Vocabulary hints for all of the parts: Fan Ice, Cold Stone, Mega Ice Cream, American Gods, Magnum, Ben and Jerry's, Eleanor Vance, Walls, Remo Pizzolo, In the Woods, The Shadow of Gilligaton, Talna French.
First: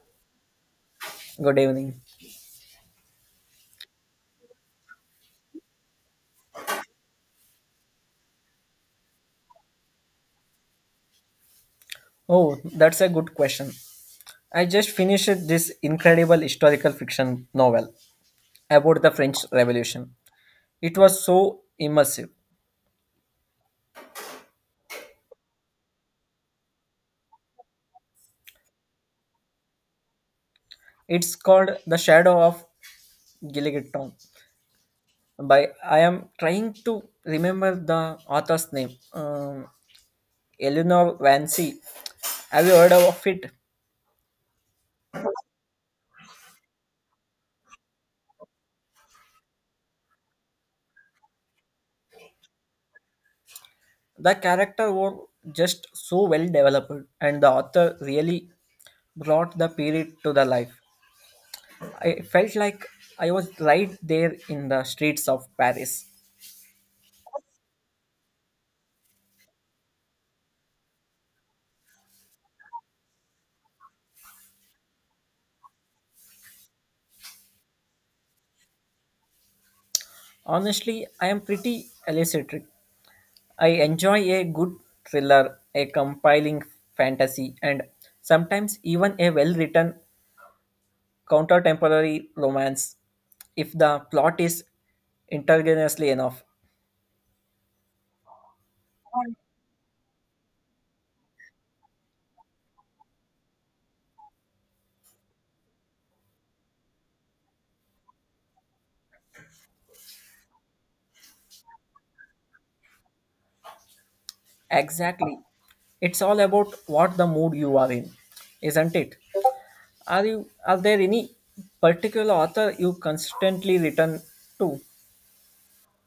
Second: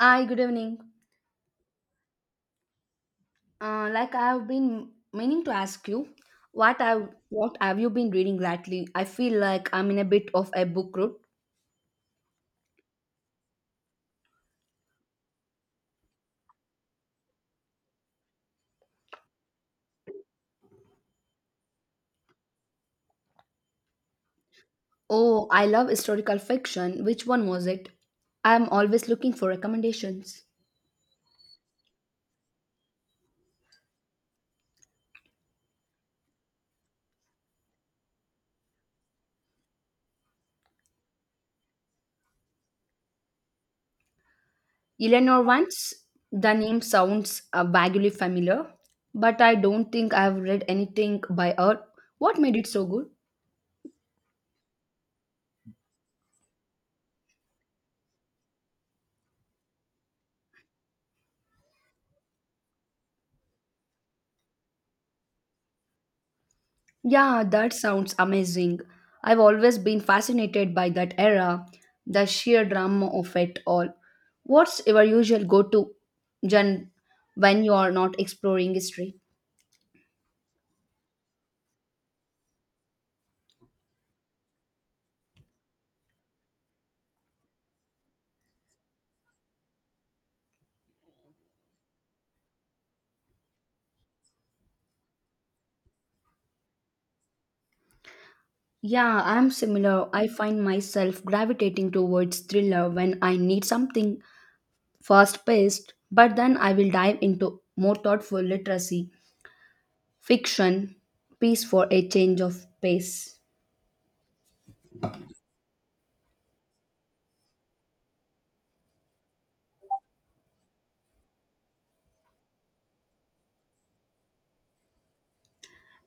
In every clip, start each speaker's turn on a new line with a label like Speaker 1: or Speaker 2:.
Speaker 1: Hi, good evening.
Speaker 2: Good evening.
Speaker 1: Like I've been meaning to ask you, what I what have you been reading lately? I feel like I'm in a bit of a book rut.
Speaker 2: Oh, that's a good question. I just finished this incredible historical fiction novel about the French Revolution. It was so immersive.
Speaker 1: Oh, I love historical fiction. Which one was it? I'm always looking for recommendations.
Speaker 2: It's called The Shadow of Gilligaton. By I am trying to remember the author's name. Eleanor Vance. Have you heard of it?
Speaker 1: Eleanor Vance. The name sounds vaguely familiar, but I don't think I've read anything by her. What made it so good?
Speaker 2: The character were just so well developed, and the author really brought the period to the life. I felt like I was right there in the streets of Paris.
Speaker 1: Yeah, that sounds amazing. I've always been fascinated by that era, the sheer drama of it all. What's your usual go to gen when you are not exploring history?
Speaker 2: Honestly, I am pretty eccentric. I enjoy a good thriller, a compiling fantasy, and sometimes even a well written contemporary romance if the plot is ingeniously enough.
Speaker 1: Yeah, I'm similar. I find myself gravitating towards thriller when I need something fast paced, but then I will dive into more thoughtful literacy, fiction, piece for a change of pace.
Speaker 2: Exactly. It's all about what the mood you are in, isn't it? Are you are there any particular author you constantly return to?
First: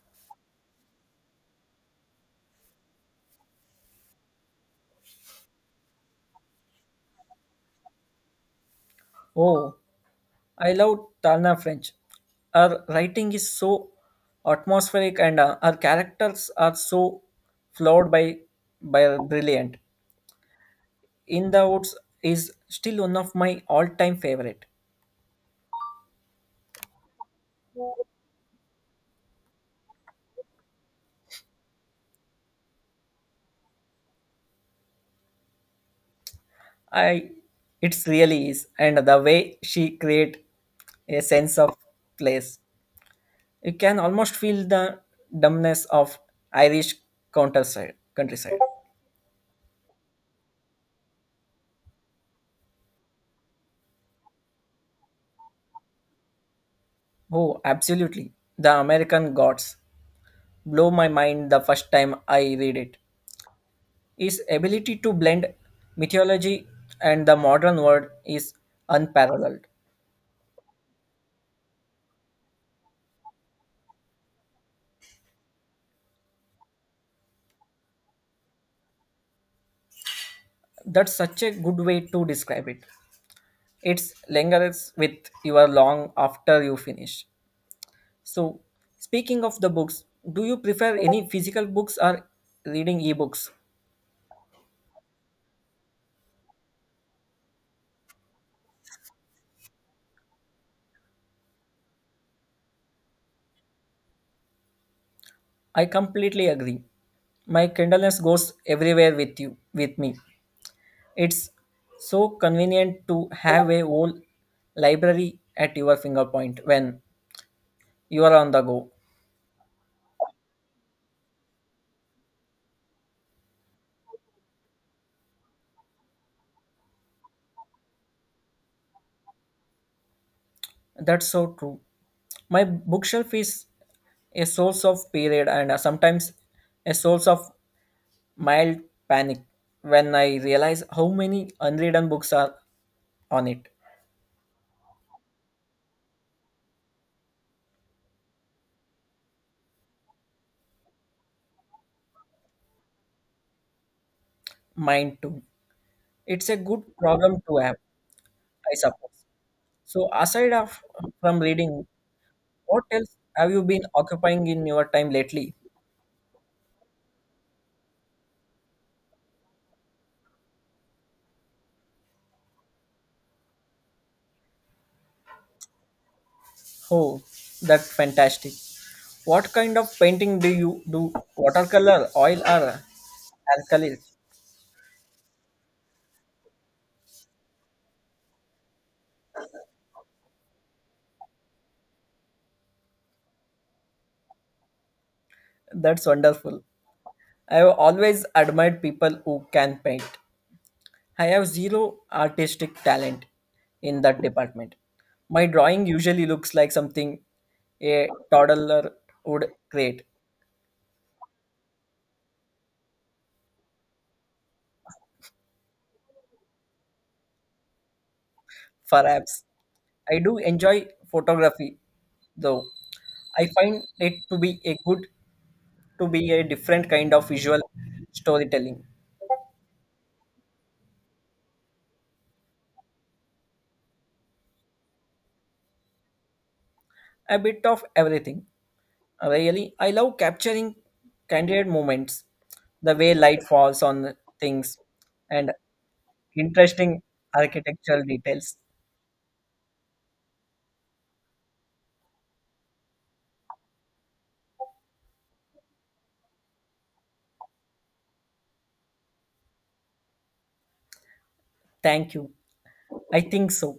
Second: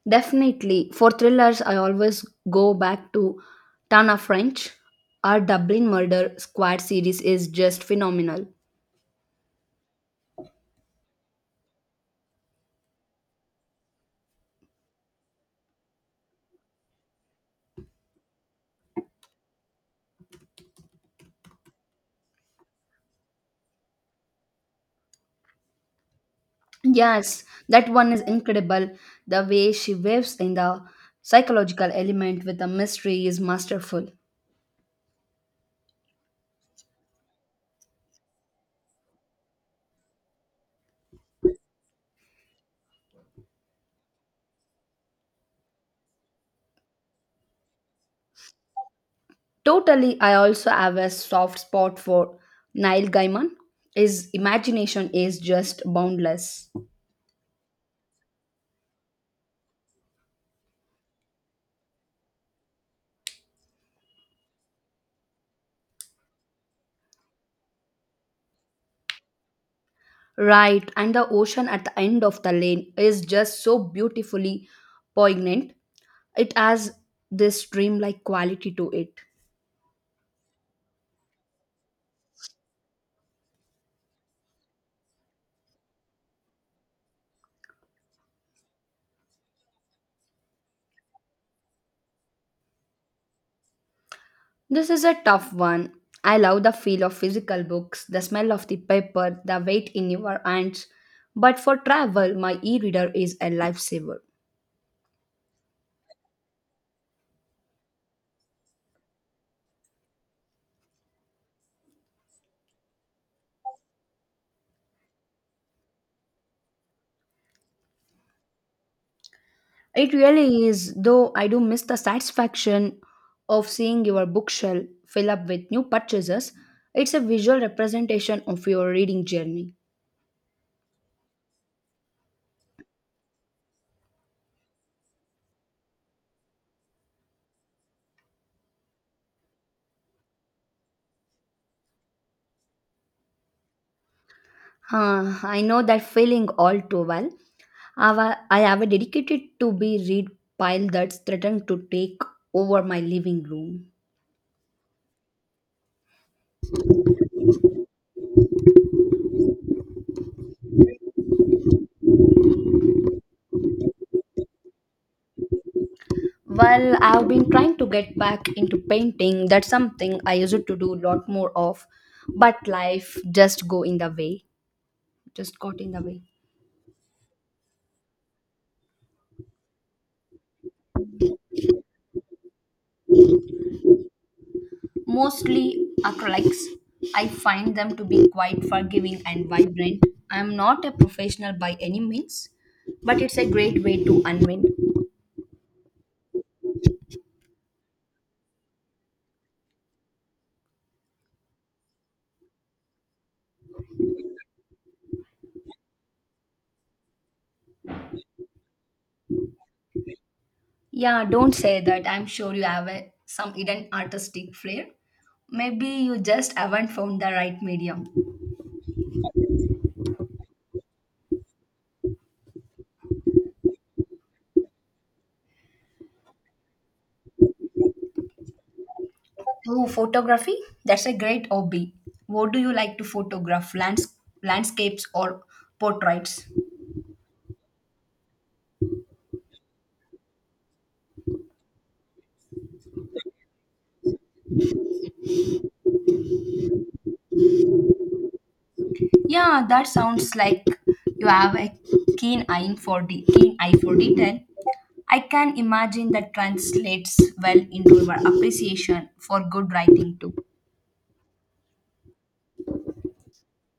Speaker 1: Definitely. For thrillers, I always go back to Tana French. Our Dublin Murder Squad series is just phenomenal.
Speaker 2: Oh, I love Talna French. Her writing is so atmospheric and her characters are so flawed by brilliant. In the Woods is still one of my all-time favorite.
Speaker 1: Yes, that one is incredible. The way she weaves in the psychological element with the mystery is masterful.
Speaker 2: I It's really is, and the way she create a sense of place. You can almost feel the dumbness of Irish countryside.
Speaker 1: Totally, I also have a soft spot for Neil Gaiman. His imagination is just boundless.
Speaker 2: Oh, absolutely. The American Gods. Blow my mind the first time I read it. His ability to blend mythology and the modern world is unparalleled.
Speaker 1: Right, and the ocean at the end of the lane is just so beautifully poignant. It has this dreamlike quality to it.
Speaker 2: That's such a good way to describe it. It lingers with you long after you finish. So, speaking of the books, do you prefer any physical books or reading ebooks?
Speaker 1: This is a tough one. I love the feel of physical books, the smell of the paper, the weight in your hands. But for travel, my e reader is a lifesaver.
Speaker 2: I completely agree. My kindleness goes everywhere with you, with me. It's so convenient to have a whole library at your finger point when you are on the go.
Speaker 1: It really is, though I do miss the satisfaction of seeing your bookshelf fill up with new purchases. It's a visual representation of your reading journey.
Speaker 2: That's so true. My bookshelf is a source of period and sometimes a source of mild panic when I realize how many unwritten books are on it.
Speaker 1: Huh, I know that feeling all too well. I have a dedicated to be read pile that's threatened to take over my living room.
Speaker 2: Mine too. It's a good problem to have, I suppose. So from reading, what else have you been occupying in your time lately?
Speaker 1: Well, I've been trying to get back into painting. That's something I used to do a lot more of, but life just go in the way. Just got in the way.
Speaker 2: Oh, that's fantastic. What kind of painting do you do? Watercolor, oil, or alkalis?
Speaker 1: Mostly acrylics. I find them to be quite forgiving and vibrant. I'm not a professional by any means, but it's a great way to unwind.
Speaker 2: That's wonderful. I have always admired people who can paint. I have zero artistic talent in that department. My drawing usually looks like something a toddler would create,
Speaker 1: Yeah, don't say that. I'm sure you have some hidden artistic flair. Maybe you just haven't found the right medium.
Speaker 2: perhaps. I do enjoy photography, though. I find it to be a different kind of visual storytelling,
Speaker 1: Oh, photography? That's a great hobby. What do you like to photograph? Landscapes or portraits?
Speaker 2: a bit of everything. Really, I love capturing candid moments, the way light falls on things, and interesting architectural details.
Speaker 1: Yeah, that sounds like you have a keen eye for detail. I can imagine that translates well into your appreciation for good writing too.
Speaker 2: Thank you. I think so.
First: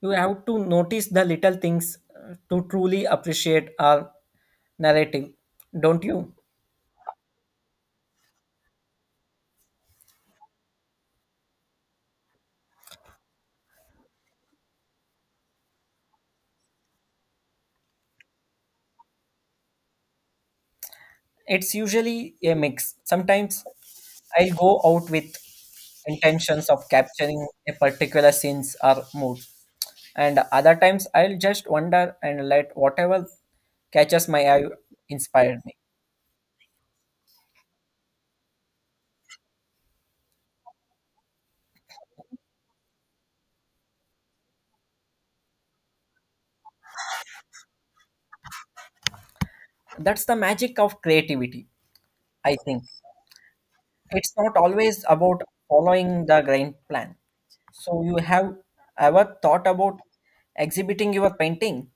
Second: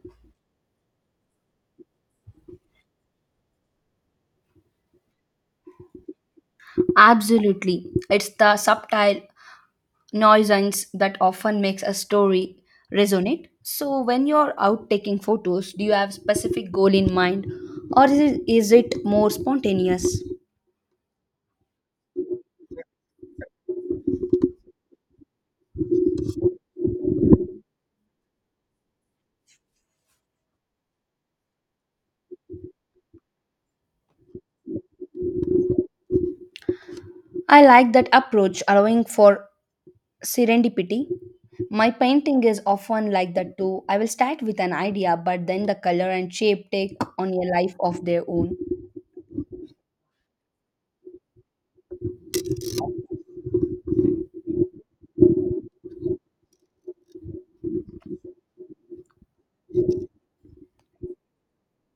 Speaker 2: You have to notice the little things to truly appreciate our narrative, don't you?
Speaker 1: Absolutely. It's the subtle nuisance that often makes a story resonate. So, when you're out taking photos, do you have specific goal in mind, or is it more spontaneous?
Speaker 2: It's usually a mix. Sometimes I'll go out with intentions of capturing a particular scenes or mood, and other times I'll just wander and let whatever catches my eye inspire me.
Speaker 1: I like that approach, allowing for serendipity. My painting is often like that too. I will start with an idea, but then the color and shape take on a life of their own.
Speaker 2: That's the magic of creativity, I think. It's not always about following the grand plan. So you have ever thought about exhibiting your painting?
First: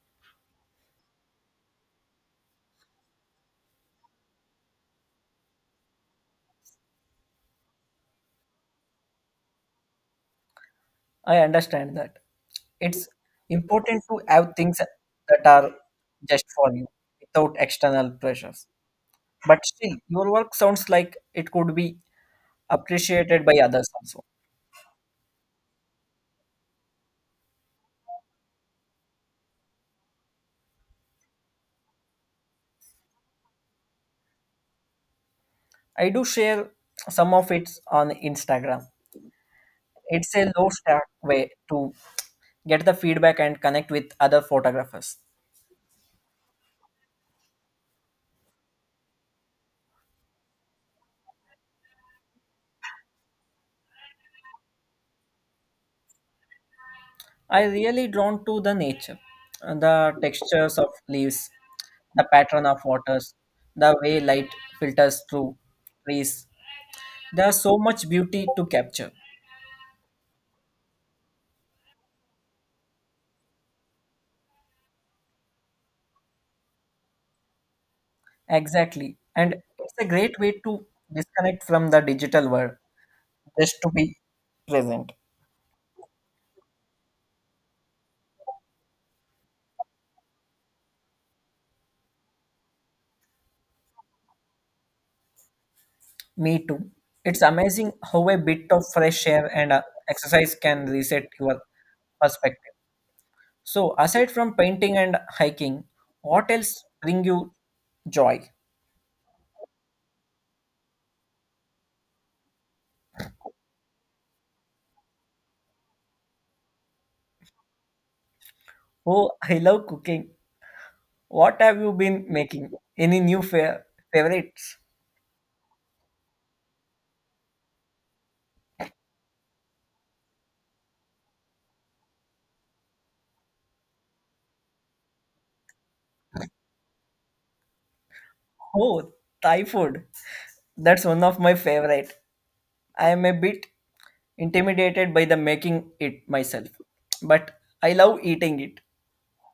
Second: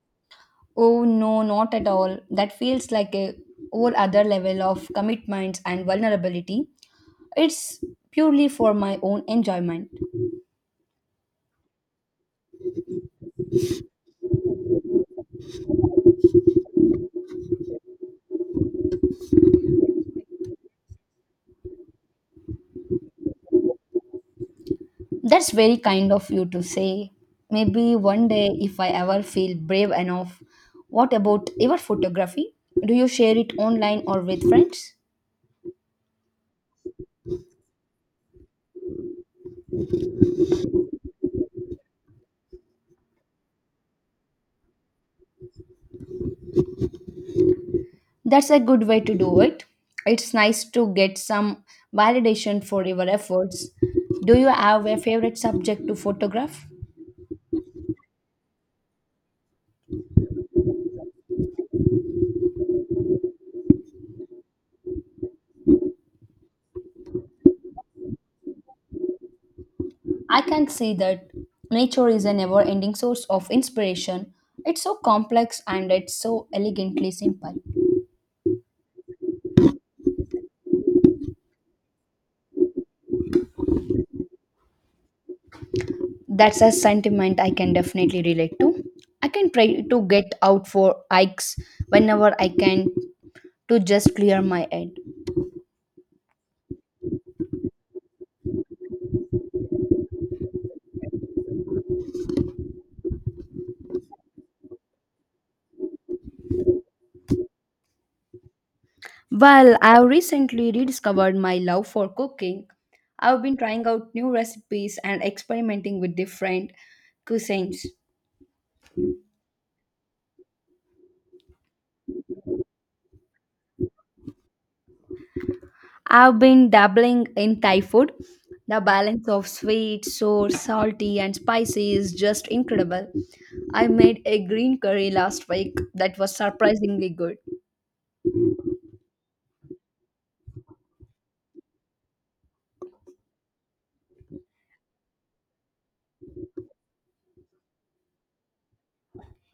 Speaker 1: Oh no, not at all. That feels like a whole other level of commitments and vulnerability. It's purely for my own enjoyment.
Speaker 2: I understand that. It's important to have things that are just for you without external pressures. But still, your work sounds like it could be appreciated by others also.
Speaker 1: That's very kind of you to say. Maybe one day, if I ever feel brave enough, what about your photography? Do you share it online or with friends?
Speaker 2: I do share some of it on Instagram. It's a low stack way to get the feedback and connect with other photographers.
Speaker 1: That's a good way to do it. It's nice to get some validation for your efforts. Do you have a favorite subject to photograph?
Speaker 2: I really drawn to the nature, the textures of leaves, the pattern of waters, the way light filters through trees. There's so much beauty to capture.
Speaker 1: I can see that nature is a never ending source of inspiration. It's so complex and it's so elegantly simple.
Speaker 2: Exactly. And it's a great way to disconnect from the digital world, just to be present.
Speaker 1: That's a sentiment I can definitely relate to. I can try to get out for hikes whenever I can to just clear my head.
Speaker 2: Me too. It's amazing how a bit of fresh air and exercise can reset your perspective. So, aside from painting and hiking, what else bring you joy?
Speaker 1: Well, I have recently rediscovered my love for cooking. I've been trying out new recipes and experimenting with different cuisines.
Speaker 2: Oh, I love cooking. What have you been making? Any new favorites?
Speaker 1: I've been dabbling in Thai food. The balance of sweet sour salty and spicy is just incredible. I made a green curry last week that was surprisingly good.
Speaker 2: Oh, Thai food. That's one of my favorite. I am a bit intimidated by the making it myself, but I love eating it.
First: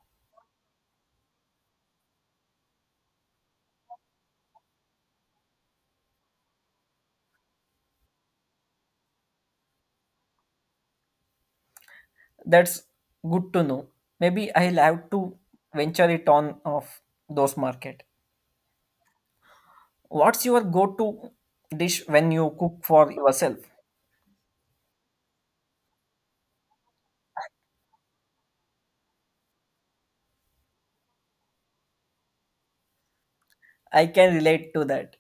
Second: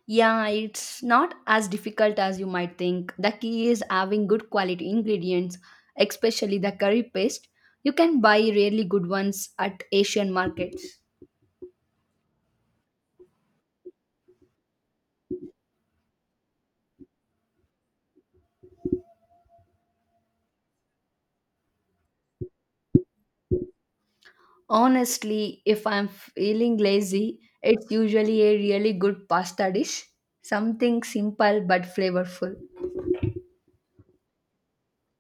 Speaker 1: Yeah, it's not as difficult as you might think. The key is having good quality ingredients, especially the curry paste. You can buy really good ones at Asian markets.
Speaker 2: That's good to know. Maybe I'll have to venture it on of those market. What's your go-to dish when you cook for yourself?
Speaker 1: Honestly, if I'm feeling lazy, it's usually a really good pasta dish. Something simple but flavorful.
Speaker 2: I can relate to that.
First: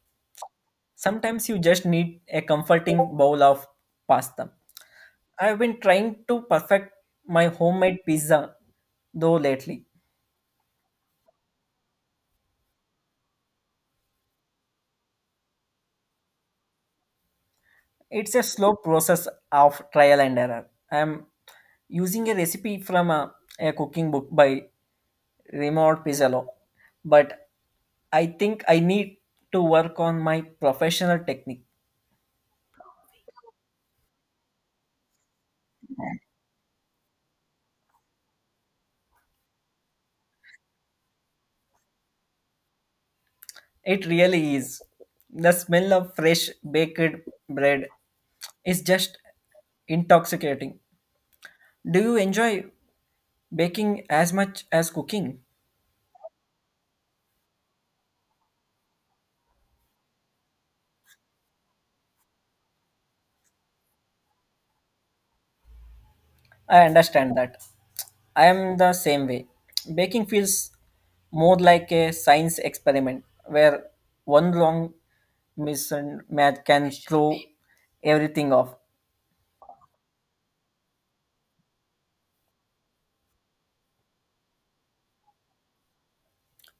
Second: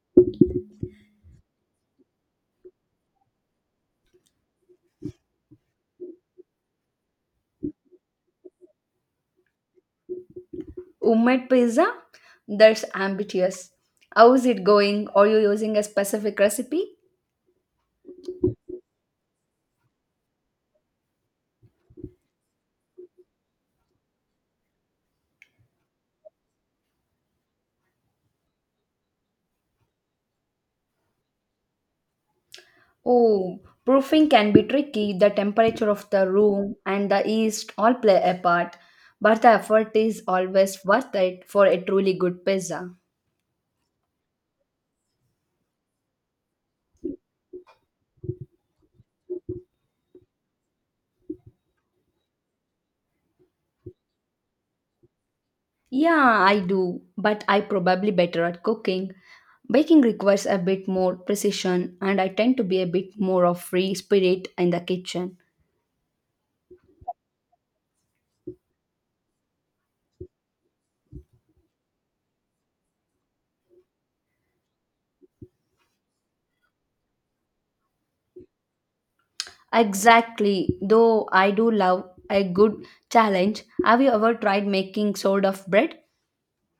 Speaker 2: Sometimes you just need a comforting bowl of pasta. I've been trying to perfect my homemade pizza though lately.
Speaker 1: Homemade pizza? That's ambitious. How is it going? Are you using a specific recipe?
Speaker 2: It's a slow process of trial and error. I'm using a recipe from a cooking book by Remo Pizzolo, but I think I need to work on my professional technique.
Speaker 1: Oh, proofing can be tricky. The temperature of the room and the yeast all play a part, but the effort is always worth it for a truly good pizza.
Speaker 2: It really is. The smell of fresh baked bread is just intoxicating. Do you enjoy baking as much as cooking?
Speaker 1: Yeah, I do, but I probably better at cooking. Baking requires a bit more precision, and I tend to be a bit more of free spirit in the kitchen.
Speaker 2: I understand that. I am the same way. Baking feels more like a science experiment where one wrong mismatch can throw everything off.
Speaker 1: Exactly, though I do love a good challenge. Have you ever tried making sort of bread?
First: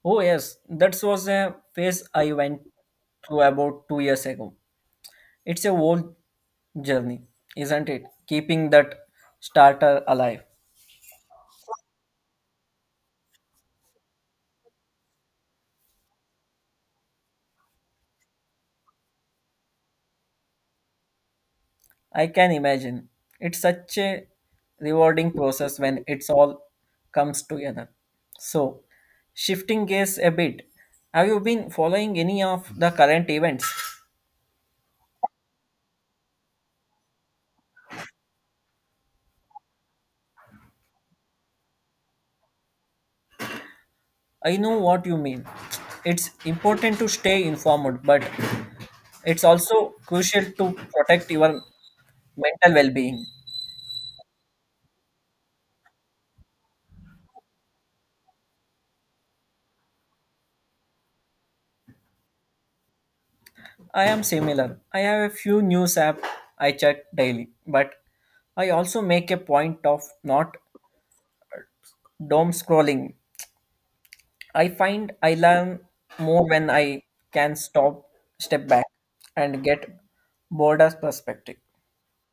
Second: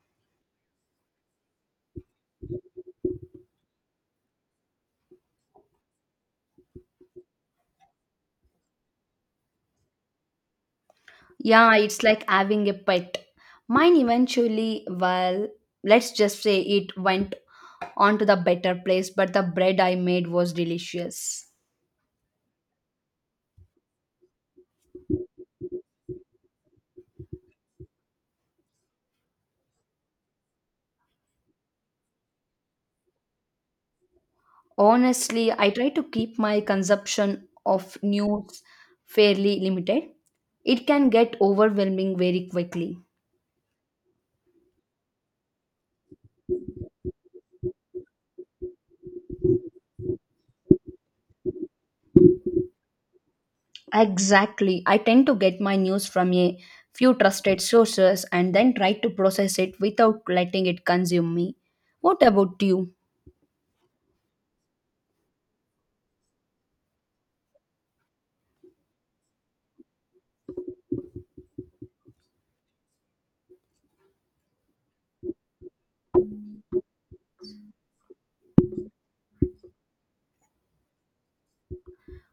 Speaker 2: Oh, yes, that was a phase I went through about 2 years ago. It's a whole journey, isn't it? Keeping that starter alive.
Speaker 1: Yeah, it's like having a pet. Mine eventually, well, let's just say it went on to the better place, but the bread I made was delicious.
Speaker 2: I can imagine. It's such a rewarding process when it's all comes together. So, shifting gears a bit, have you been following any of the current events?
Speaker 1: Honestly, I try to keep my consumption of news fairly limited. It can get overwhelming very quickly.
Speaker 2: I know what you mean. It's important to stay informed, but it's also crucial to protect your mental well-being.
Speaker 1: Exactly. I tend to get my news from a few trusted sources and then try to process it without letting it consume me. What about you?
Speaker 2: I am similar. I have a few news app I check daily, but I also make a point of not doom scrolling. I find I learn more when I can stop, step back, and get broader perspective.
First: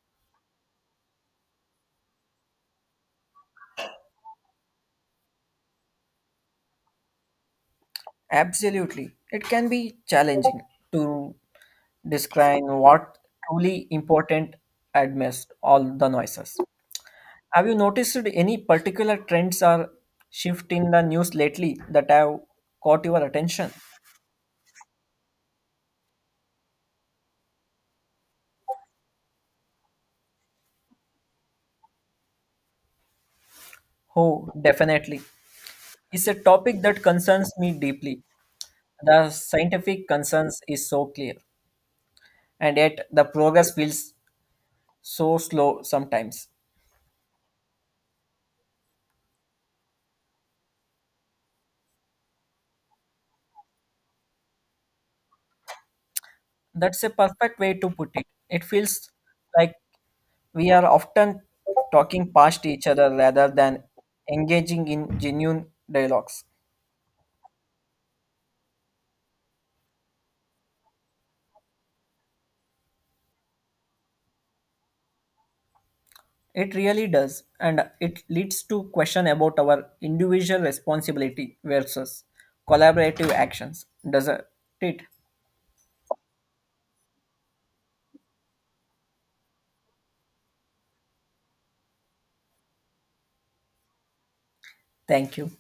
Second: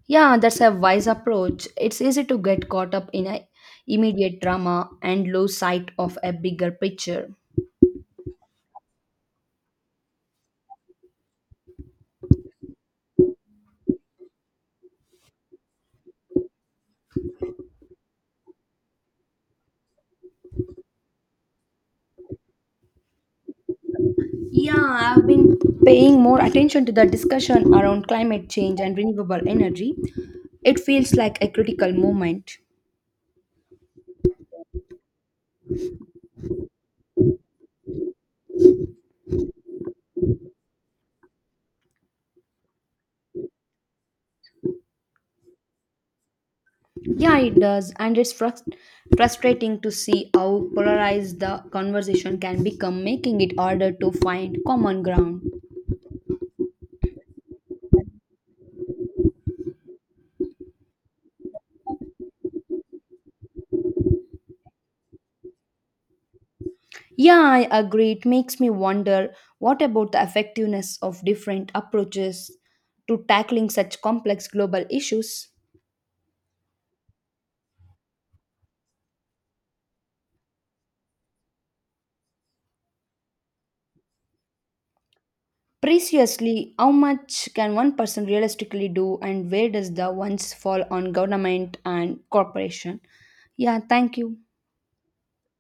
Speaker 1: Yeah, that's a wise approach. It's easy to get caught up in a immediate drama and lose sight of a bigger picture.
Speaker 2: Absolutely. It can be challenging to describe what truly important amidst all the noises. Have you noticed any particular trends or shift in the news lately that have caught your attention?
Speaker 1: Yeah, I've been paying more attention to the discussion around climate change and renewable energy. It feels like a critical moment.
Speaker 2: Oh, definitely. It's a topic that concerns me deeply. The scientific concerns is so clear, and yet the progress feels so slow sometimes.
Speaker 1: Yeah, it does, and it's frustrating to see how polarized the conversation can become, making it harder to find common ground.
Speaker 2: That's a perfect way to put it. It feels like we are often talking past each other rather than engaging in genuine dialogues.
Speaker 1: Yeah, I agree. It makes me wonder what about the effectiveness of different approaches to tackling such complex global issues?
Speaker 2: It really does, and it leads to question about our individual responsibility versus collaborative actions, doesn't it?
Speaker 1: Preciously, how much can one person realistically do, and where does the ones fall on government and corporation? Yeah, thank you.
Speaker 2: Thank you.